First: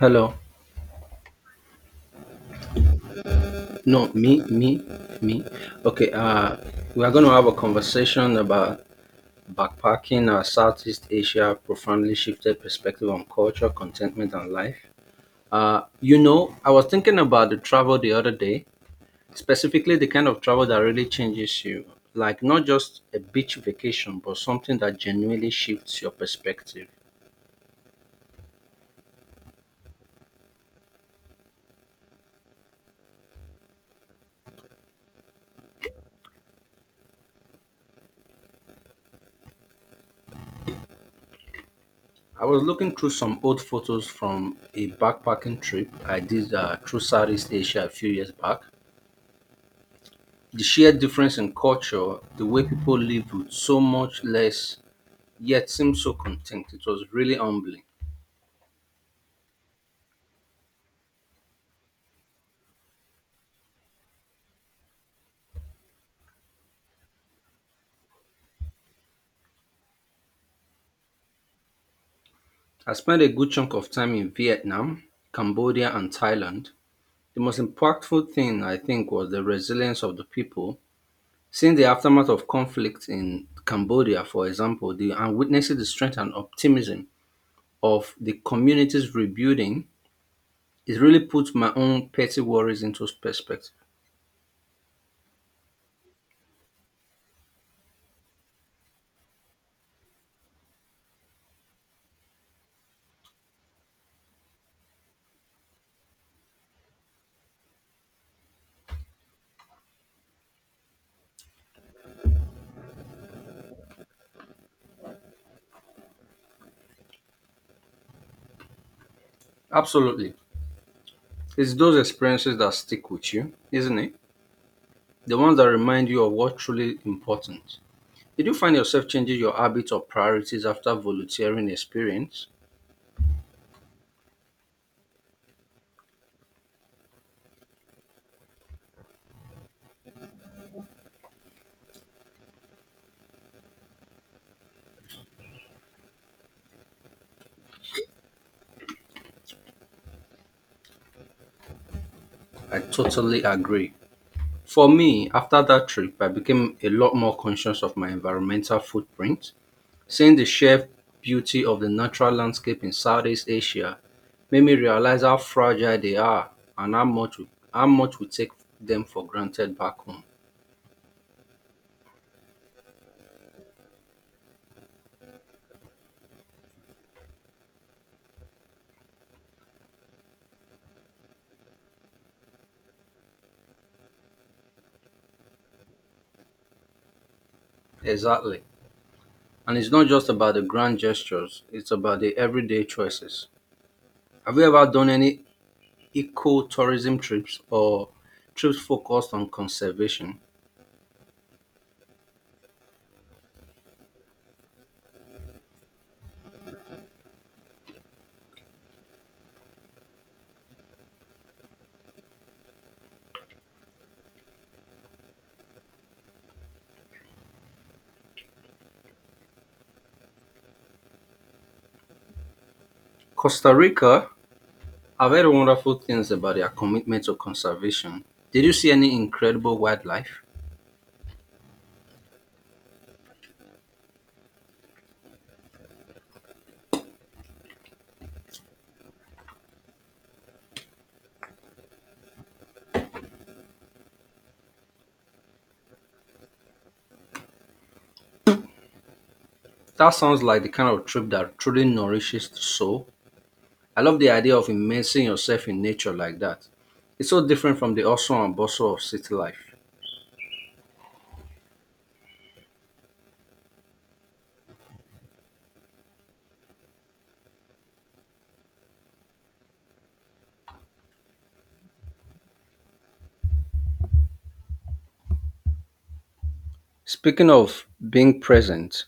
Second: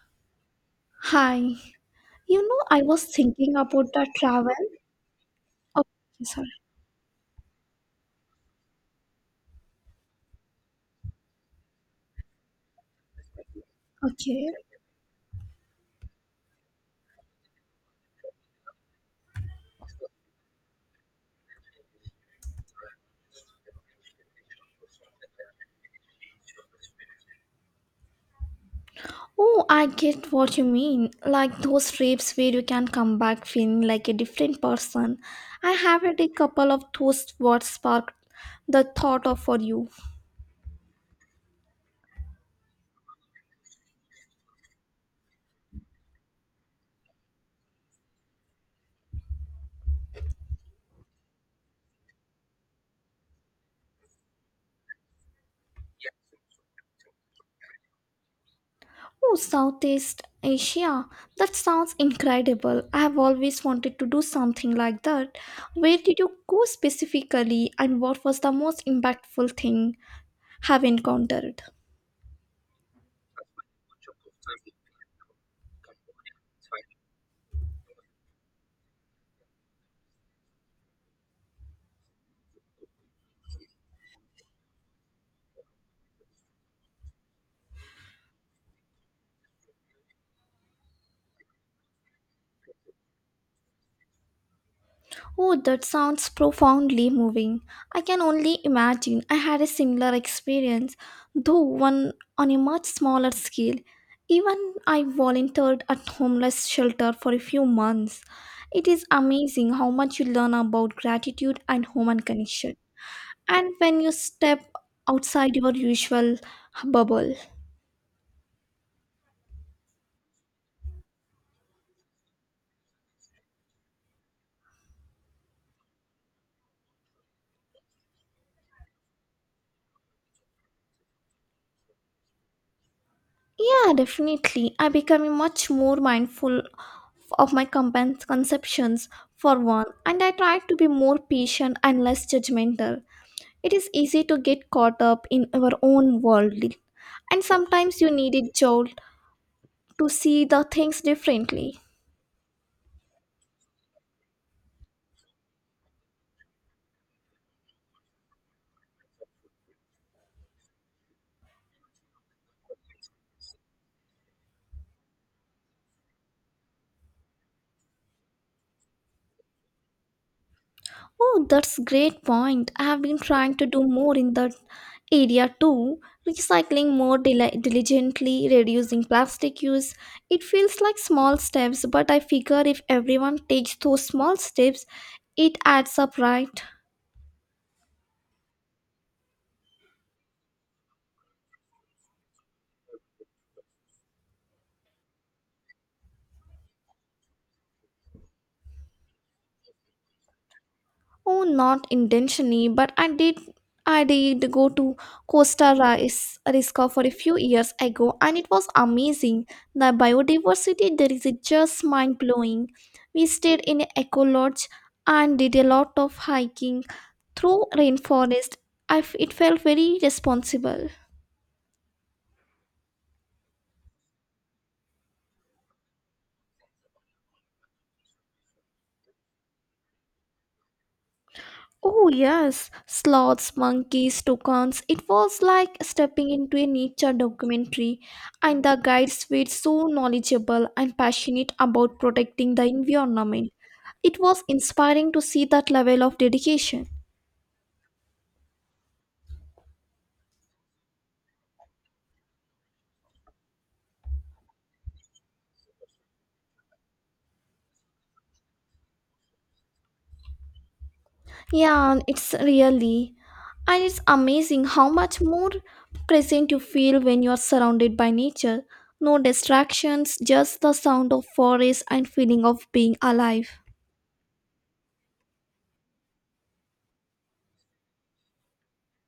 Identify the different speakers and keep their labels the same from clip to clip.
Speaker 1: Hello.
Speaker 2: Hi. You know, I was thinking about
Speaker 1: No,
Speaker 2: the
Speaker 1: me,
Speaker 2: travel.
Speaker 1: me, me.
Speaker 2: Oh,
Speaker 1: Okay,
Speaker 2: sorry.
Speaker 1: we are going to have a conversation about backpacking, Southeast Asia profoundly shifted perspective on culture, contentment,
Speaker 2: Okay.
Speaker 1: and life. You know, I was thinking about the travel the other day, specifically the kind of travel that really changes you, like not just a beach vacation, but something that genuinely shifts your perspective.
Speaker 2: Oh, I get what you mean, like those trips where you can come back feeling like a different person. I have had a couple of those. What sparked the thought of for you?
Speaker 1: I was looking through some old photos from a backpacking trip I did through Southeast Asia a few years back. The sheer difference in culture, the way people lived with so much less yet seemed so content, it was really humbling.
Speaker 2: Oh, Southeast Asia. That sounds incredible. I have always wanted to do something like that. Where did you go specifically, and what was the most impactful thing have encountered?
Speaker 1: I spent a good chunk of time in Vietnam, Cambodia, and Thailand. The most impactful thing, I think, was the resilience of the people. Seeing the aftermath of conflict in Cambodia, for example, and witnessing the strength and optimism of the communities rebuilding, it really puts my own petty worries into perspective.
Speaker 2: Oh, that sounds profoundly moving. I can only imagine. I had a similar experience, though one on a much smaller scale. Even I volunteered at homeless shelter for a few months. It is amazing how much you learn about gratitude and human connection. And when you step outside your usual bubble.
Speaker 1: Absolutely. It's those experiences that stick with you, isn't it? The ones that remind you of what's truly important. Did you find yourself changing your habits or priorities after volunteering experience?
Speaker 2: Yeah, definitely. I become much more mindful of my conceptions for one, and I try to be more patient and less judgmental. It is easy to get caught up in our own world, and sometimes you need a jolt to see the things differently.
Speaker 1: I totally agree. For me, after that trip, I became a lot more conscious of my environmental footprint. Seeing the sheer beauty of the natural landscape in Southeast Asia made me realize how fragile they are and how much we take them for granted back home.
Speaker 2: Oh, that's great point. I have been trying to do more in that area too, recycling more diligently, reducing plastic use. It feels like small steps, but I figure if everyone takes those small steps, it adds up, right?
Speaker 1: Exactly. And it's not just about the grand gestures, it's about the everyday choices. Have you ever done any eco-tourism trips or trips focused on conservation?
Speaker 2: Oh, not intentionally, but I did. I did go to Rica for a few years ago, and it was amazing. The biodiversity there is just mind blowing. We stayed in an eco lodge and did a lot of hiking through rainforest. It felt very responsible.
Speaker 1: Costa Rica, I've heard wonderful things about their commitment to conservation. Did you see any incredible wildlife?
Speaker 2: Oh, yes, sloths, monkeys, toucans. It was like stepping into a nature documentary, and the guides were so knowledgeable and passionate about protecting the environment. It was inspiring to see that level of dedication.
Speaker 1: That sounds like the kind of trip that truly nourishes the soul. I love the idea of immersing yourself in nature like that. It's so different from the hustle and bustle of city life.
Speaker 2: Yeah, it's really, and it's amazing how much more present you feel when you are surrounded by nature. No distractions, just the sound of forest and feeling of being alive.
Speaker 1: Speaking of being present,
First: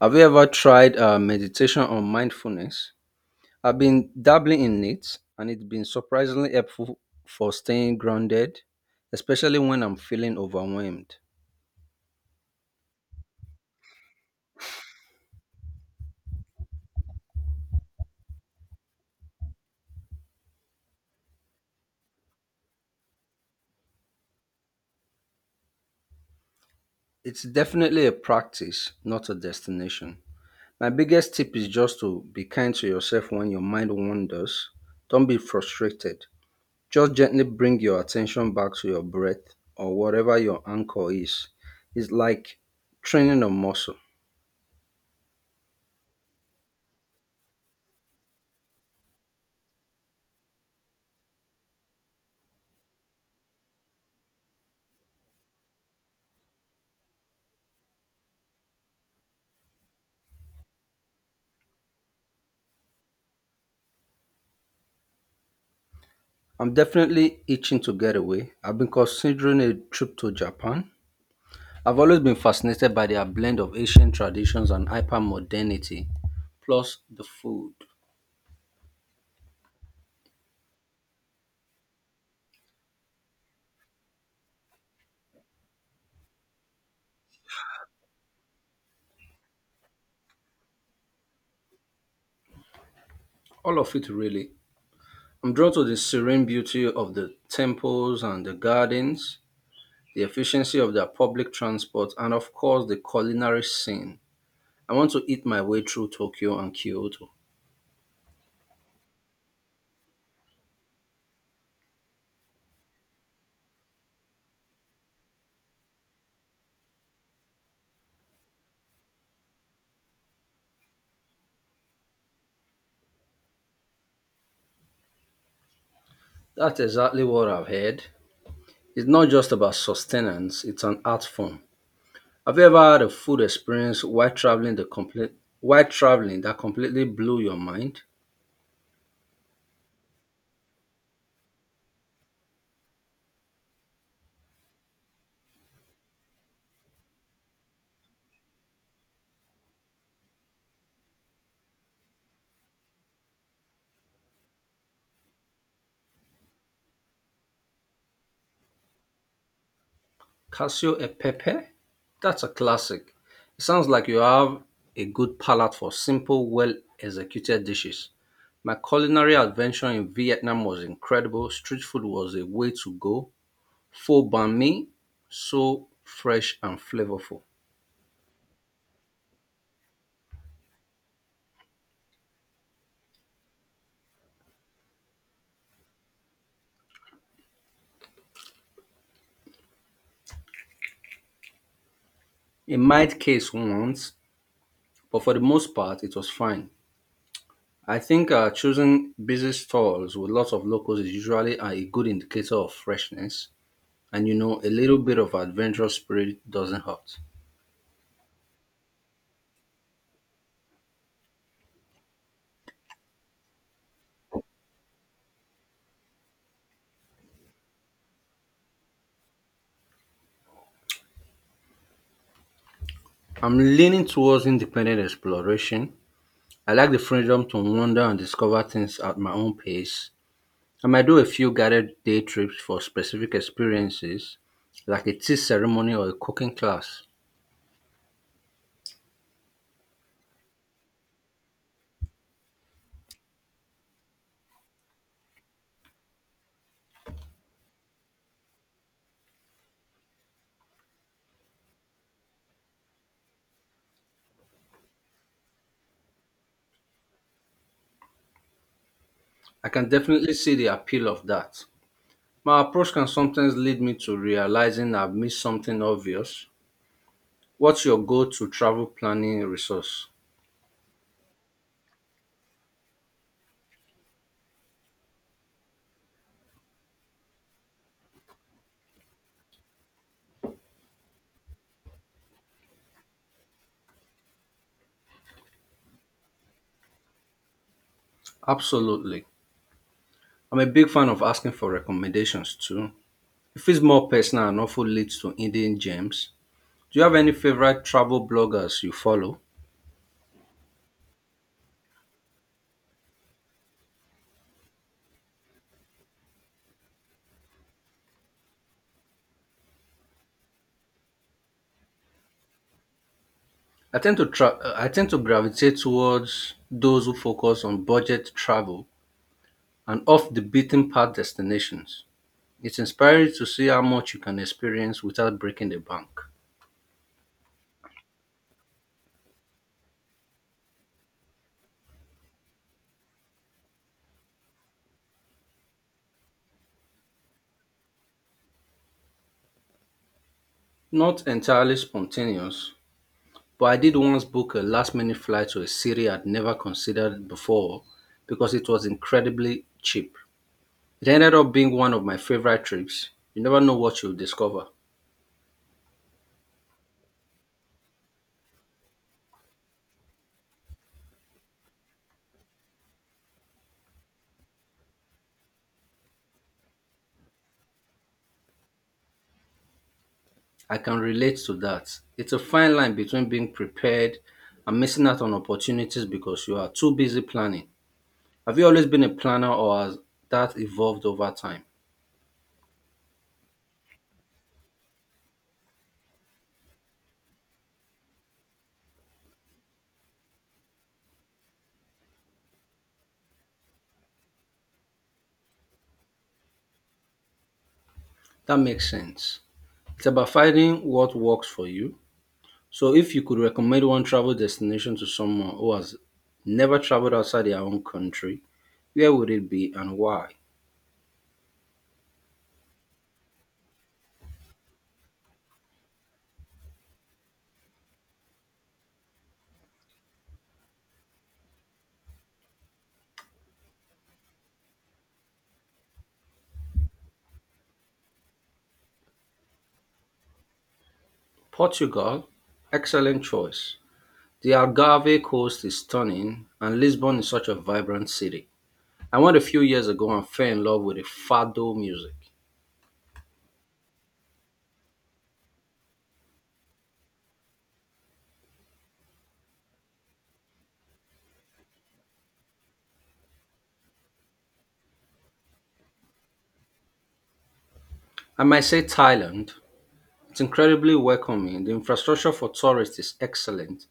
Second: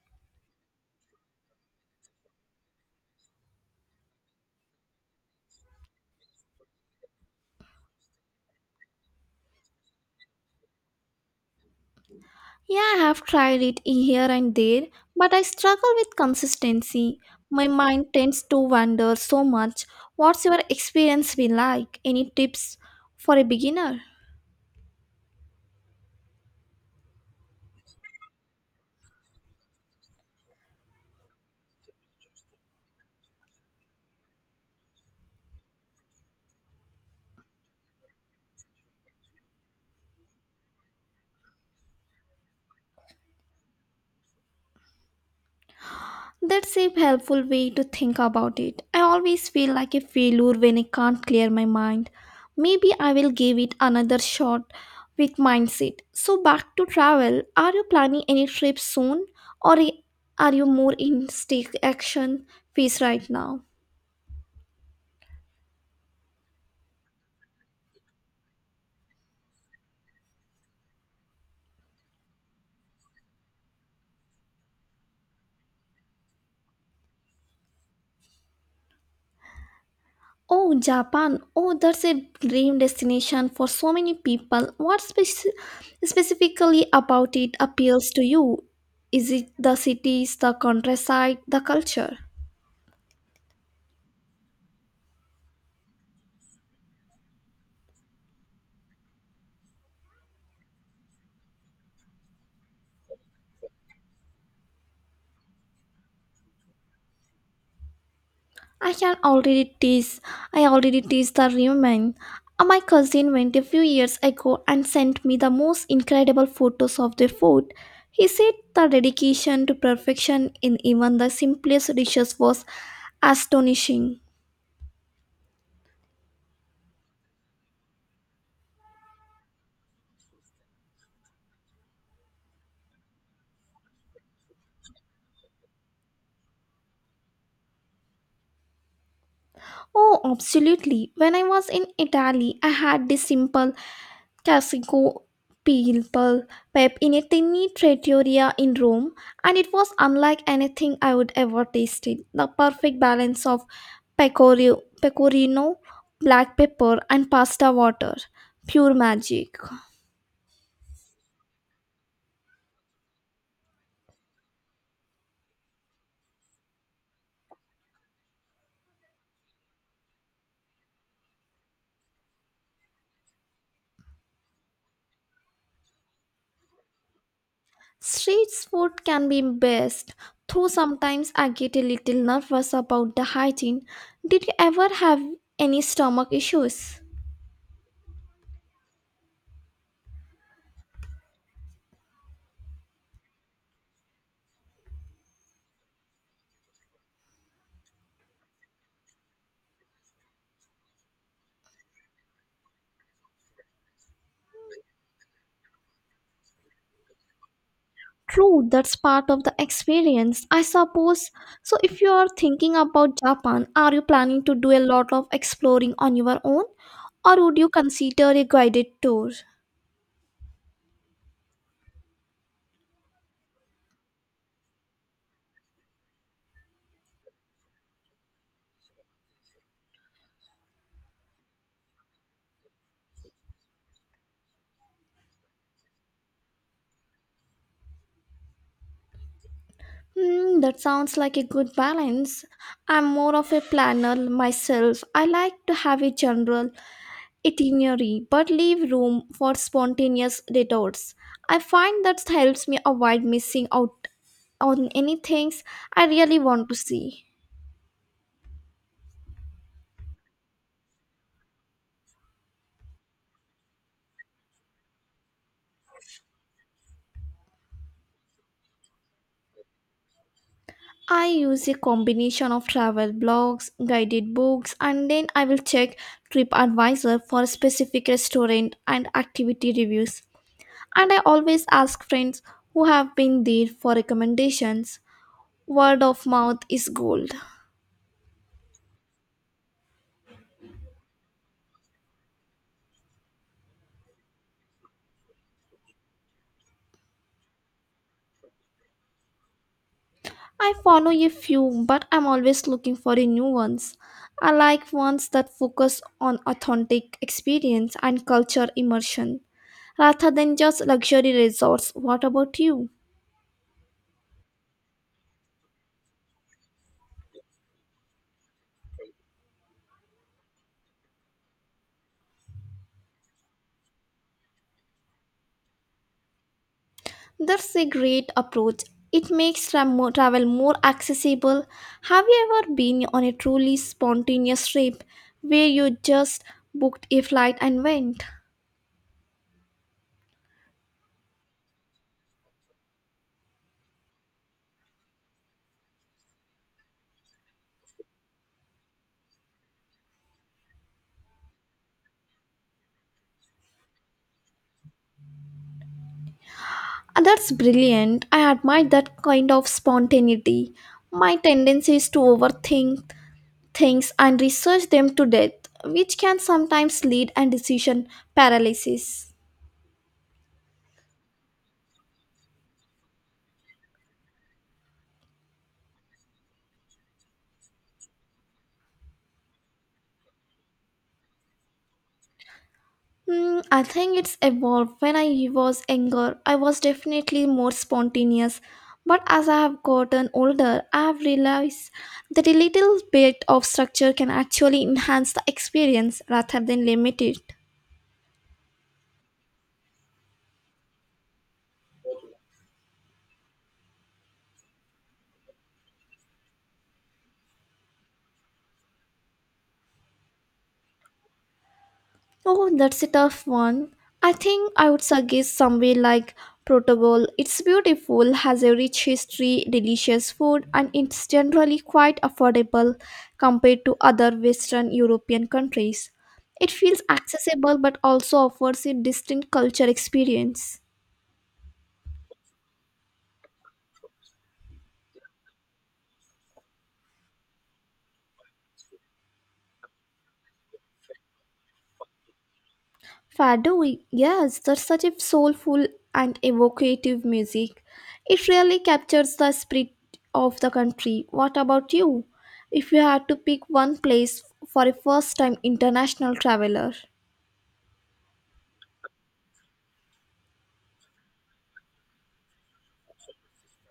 Speaker 1: have you ever tried meditation or mindfulness? I've been dabbling in it and it's been surprisingly helpful for staying grounded, especially when I'm feeling overwhelmed.
Speaker 2: Yeah, I have tried it here and there, but I struggle with consistency. My mind tends to wander so much. What's your experience be like? Any tips for a beginner?
Speaker 1: It's definitely a practice, not a destination. My biggest tip is just to be kind to yourself when your mind wanders. Don't be frustrated. Just gently bring your attention back to your breath or whatever your anchor is. It's like training a muscle.
Speaker 2: That's a helpful way to think about it. I always feel like a failure when I can't clear my mind. Maybe I will give it another shot with mindset. So back to travel. Are you planning any trips soon, or are you more in stake action phase right now?
Speaker 1: I'm definitely itching to get away. I've been considering a trip to Japan. I've always been fascinated by their blend of ancient traditions and hyper modernity, plus the food.
Speaker 2: Oh, Japan. Oh, that's a dream destination for so many people. What specifically about it appeals to you? Is it the cities, the countryside, the culture?
Speaker 1: All of it, really. I'm drawn to the serene beauty of the temples and the gardens, the efficiency of their public transport, and of course, the culinary scene. I want to eat my way through Tokyo and Kyoto.
Speaker 2: I can already tease. I already tease the ramen. My cousin went a few years ago and sent me the most incredible photos of the food. He said the dedication to perfection in even the simplest dishes was astonishing.
Speaker 1: That's exactly what I've heard. It's not just about sustenance, it's an art form. Have you ever had a food experience while traveling that completely blew your mind?
Speaker 2: Oh, absolutely. When I was in Italy, I had this simple classico people pep in a tiny trattoria in Rome, and it was unlike anything I would ever tasted. The perfect balance of pecorino, black pepper, and pasta water. Pure magic.
Speaker 1: Casio e Pepe? That's a classic. It sounds like you have a good palate for simple, well executed dishes. My culinary adventure in Vietnam was incredible. Street food was a way to go. Pho banh mi, so fresh and flavorful.
Speaker 2: Street food can be best, though sometimes I get a little nervous about the hygiene. Did you ever have any stomach issues?
Speaker 1: It might case once, but for the most part, it was fine. I think choosing busy stalls with lots of locals is usually a good indicator of freshness, and you know, a little bit of adventurous spirit doesn't hurt.
Speaker 2: True, that's part of the experience, I suppose. So, if you are thinking about Japan, are you planning to do a lot of exploring on your own, or would you consider a guided tour?
Speaker 1: I'm leaning towards independent exploration. I like the freedom to wander and discover things at my own pace. I might do a few guided day trips for specific experiences, like a tea ceremony or a cooking class.
Speaker 2: Hmm, that sounds like a good balance. I'm more of a planner myself. I like to have a general itinerary but leave room for spontaneous detours. I find that helps me avoid missing out on any things I really want to see.
Speaker 1: I can definitely see the appeal of that. My approach can sometimes lead me to realizing I've missed something obvious. What's your go-to travel planning resource?
Speaker 2: I use a combination of travel blogs, guided books, and then I will check TripAdvisor for specific restaurant and activity reviews. And I always ask friends who have been there for recommendations. Word of mouth is gold.
Speaker 1: Absolutely. I'm a big fan of asking for recommendations too. It feels more personal and often leads to Indian gems. Do you have any favorite travel bloggers you follow?
Speaker 2: I follow a few, but I'm always looking for a new ones. I like ones that focus on authentic experience and culture immersion rather than just luxury resorts. What about you?
Speaker 1: I tend to gravitate towards those who focus on budget travel and off the beaten path destinations. It's inspiring to see how much you can experience without breaking the bank.
Speaker 2: That's a great approach. It makes travel more accessible. Have you ever been on a truly spontaneous trip where you just booked a flight and went?
Speaker 1: Not entirely spontaneous, but I did once book a last minute flight to a city I'd never considered before because it was incredibly cheap. It ended up being one of my favorite trips. You never know what you'll discover.
Speaker 2: Ah, that's brilliant. I admire that kind of spontaneity. My tendency is to overthink things and research them to death, which can sometimes lead and decision paralysis.
Speaker 1: I can relate to that. It's a fine line between being prepared and missing out on opportunities because you are too busy planning. Have you always been a planner or has that evolved over time?
Speaker 2: Hmm, I think it's evolved. When I was younger, I was definitely more spontaneous. But as I have gotten older, I have realized that a little bit of structure can actually enhance the experience rather than limit it.
Speaker 1: That makes sense. It's about finding what works for you. So, if you could recommend one travel destination to someone who has never traveled outside their own country, where would it be and why?
Speaker 2: Oh, that's a tough one. I think I would suggest somewhere like Protobol. It's beautiful, has a rich history, delicious food, and it's generally quite affordable compared to other Western European countries. It feels accessible but also offers a distinct culture experience.
Speaker 1: Portugal, excellent choice. The Algarve coast is stunning, and Lisbon is such a vibrant city. I went a few years ago and fell in love with the fado music.
Speaker 2: Fado, yes, that's such a soulful and evocative music. It really captures the spirit of the country. What about you? If you had to pick one place for a first time international traveler.
Speaker 1: I might say Thailand. It's incredibly welcoming. The infrastructure for tourists is excellent,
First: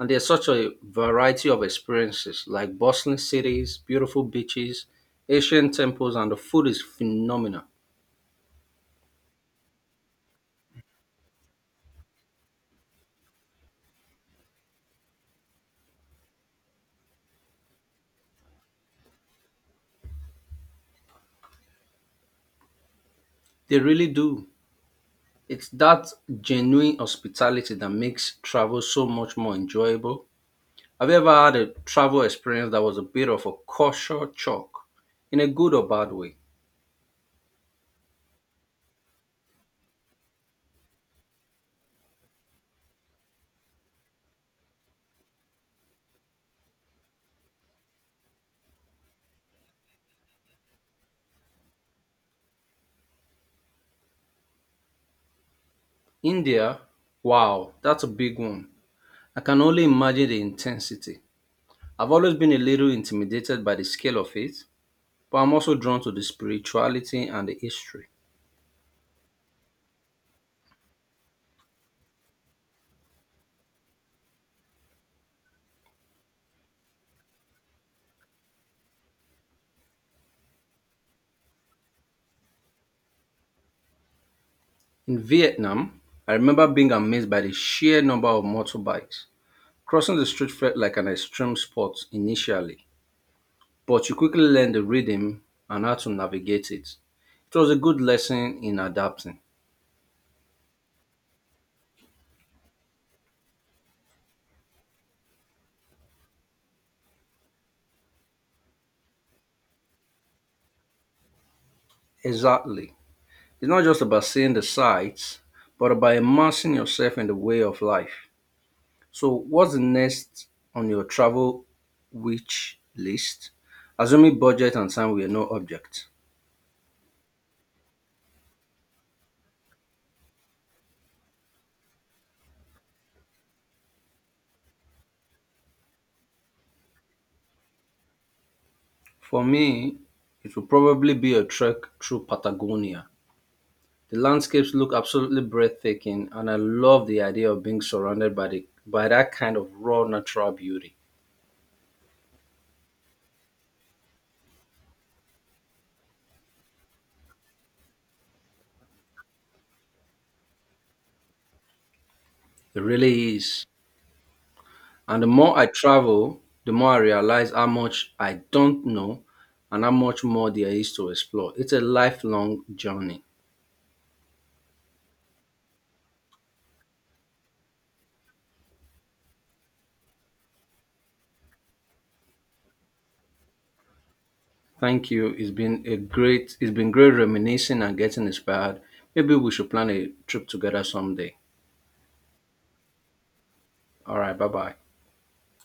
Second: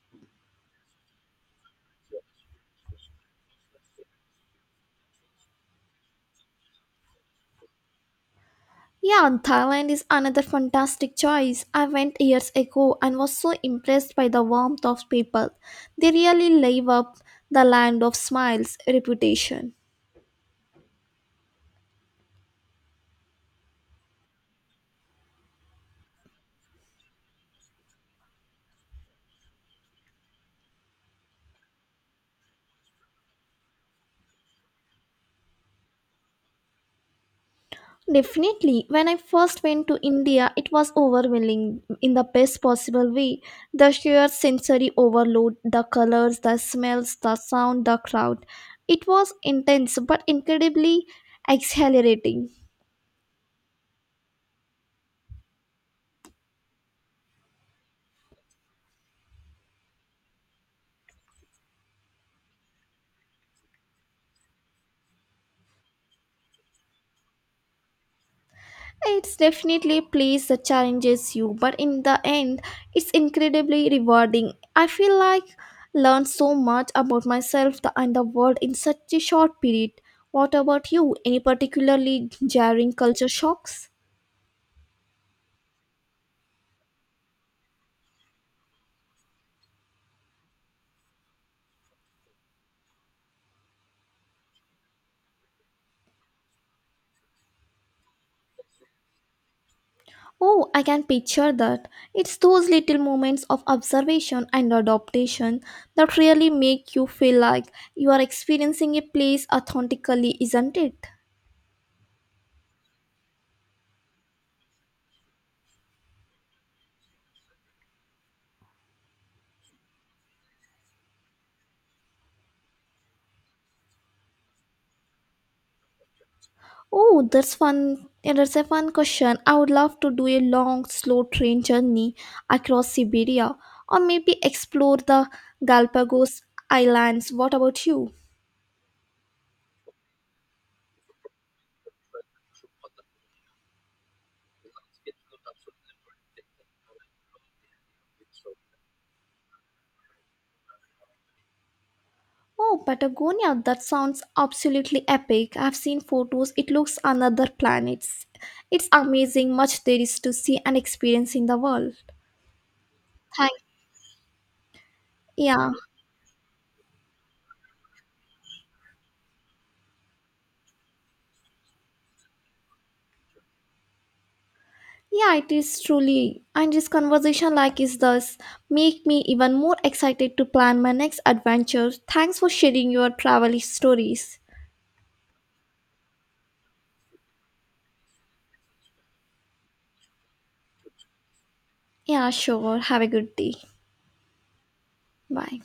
Speaker 1: and there's such a variety of experiences like bustling cities, beautiful beaches, ancient temples, and the food is phenomenal.
Speaker 2: Yeah, and Thailand is another fantastic choice. I went years ago and was so impressed by the warmth of people. They really live up the land of smiles reputation.
Speaker 1: They really do. It's that genuine hospitality that makes travel so much more enjoyable. Have you ever had a travel experience that was a bit of a culture shock in a good or bad way?
Speaker 2: Definitely. When I first went to India, it was overwhelming in the best possible way. The sheer sensory overload, the colors, the smells, the sound, the crowd. It was intense but incredibly exhilarating.
Speaker 1: India, wow, that's a big one. I can only imagine the intensity. I've always been a little intimidated by the scale of it, but I'm also drawn to the spirituality and the history.
Speaker 2: It's definitely a place that challenges you, but in the end, it's incredibly rewarding. I feel like learned so much about myself and the world in such a short period. What about you? Any particularly jarring culture shocks?
Speaker 1: In Vietnam, I remember being amazed by the sheer number of motorbikes. Crossing the street felt like an extreme sport initially, but you quickly learned the rhythm and how to navigate it. It was a good lesson in adapting.
Speaker 2: Oh, I can picture that. It's those little moments of observation and adaptation that really make you feel like you are experiencing a place authentically, isn't it?
Speaker 1: Exactly. It's not just about seeing the sights, but about immersing yourself in the way of life. So, what's the next on your travel wish list? Assuming budget and time were no object.
Speaker 2: Oh, that's fun. Yeah, that's a fun question. I would love to do a long, slow train journey across Siberia or maybe explore the Galapagos Islands. What about you?
Speaker 1: For me, it would probably be a trek through Patagonia. The landscapes look absolutely breathtaking, and I love the idea of being surrounded by, by that kind of raw natural beauty.
Speaker 2: Oh, Patagonia, that sounds absolutely epic. I've seen photos, it looks another planet. It's amazing much there is to see and experience in the world.
Speaker 1: It really
Speaker 2: Thank
Speaker 1: is. And the more I
Speaker 2: yeah.
Speaker 1: travel, the more I realize how much I don't know and how much more there is to explore. It's a lifelong journey.
Speaker 2: Yeah, it is truly. And this conversation like is thus make me even more excited to plan my next adventure. Thanks for sharing your travel stories.
Speaker 1: Thank you. It's been great reminiscing and getting inspired. Maybe we should plan a trip together someday.
Speaker 2: Yeah, sure. Have a good day.
Speaker 1: All right, bye-bye.
Speaker 2: Bye.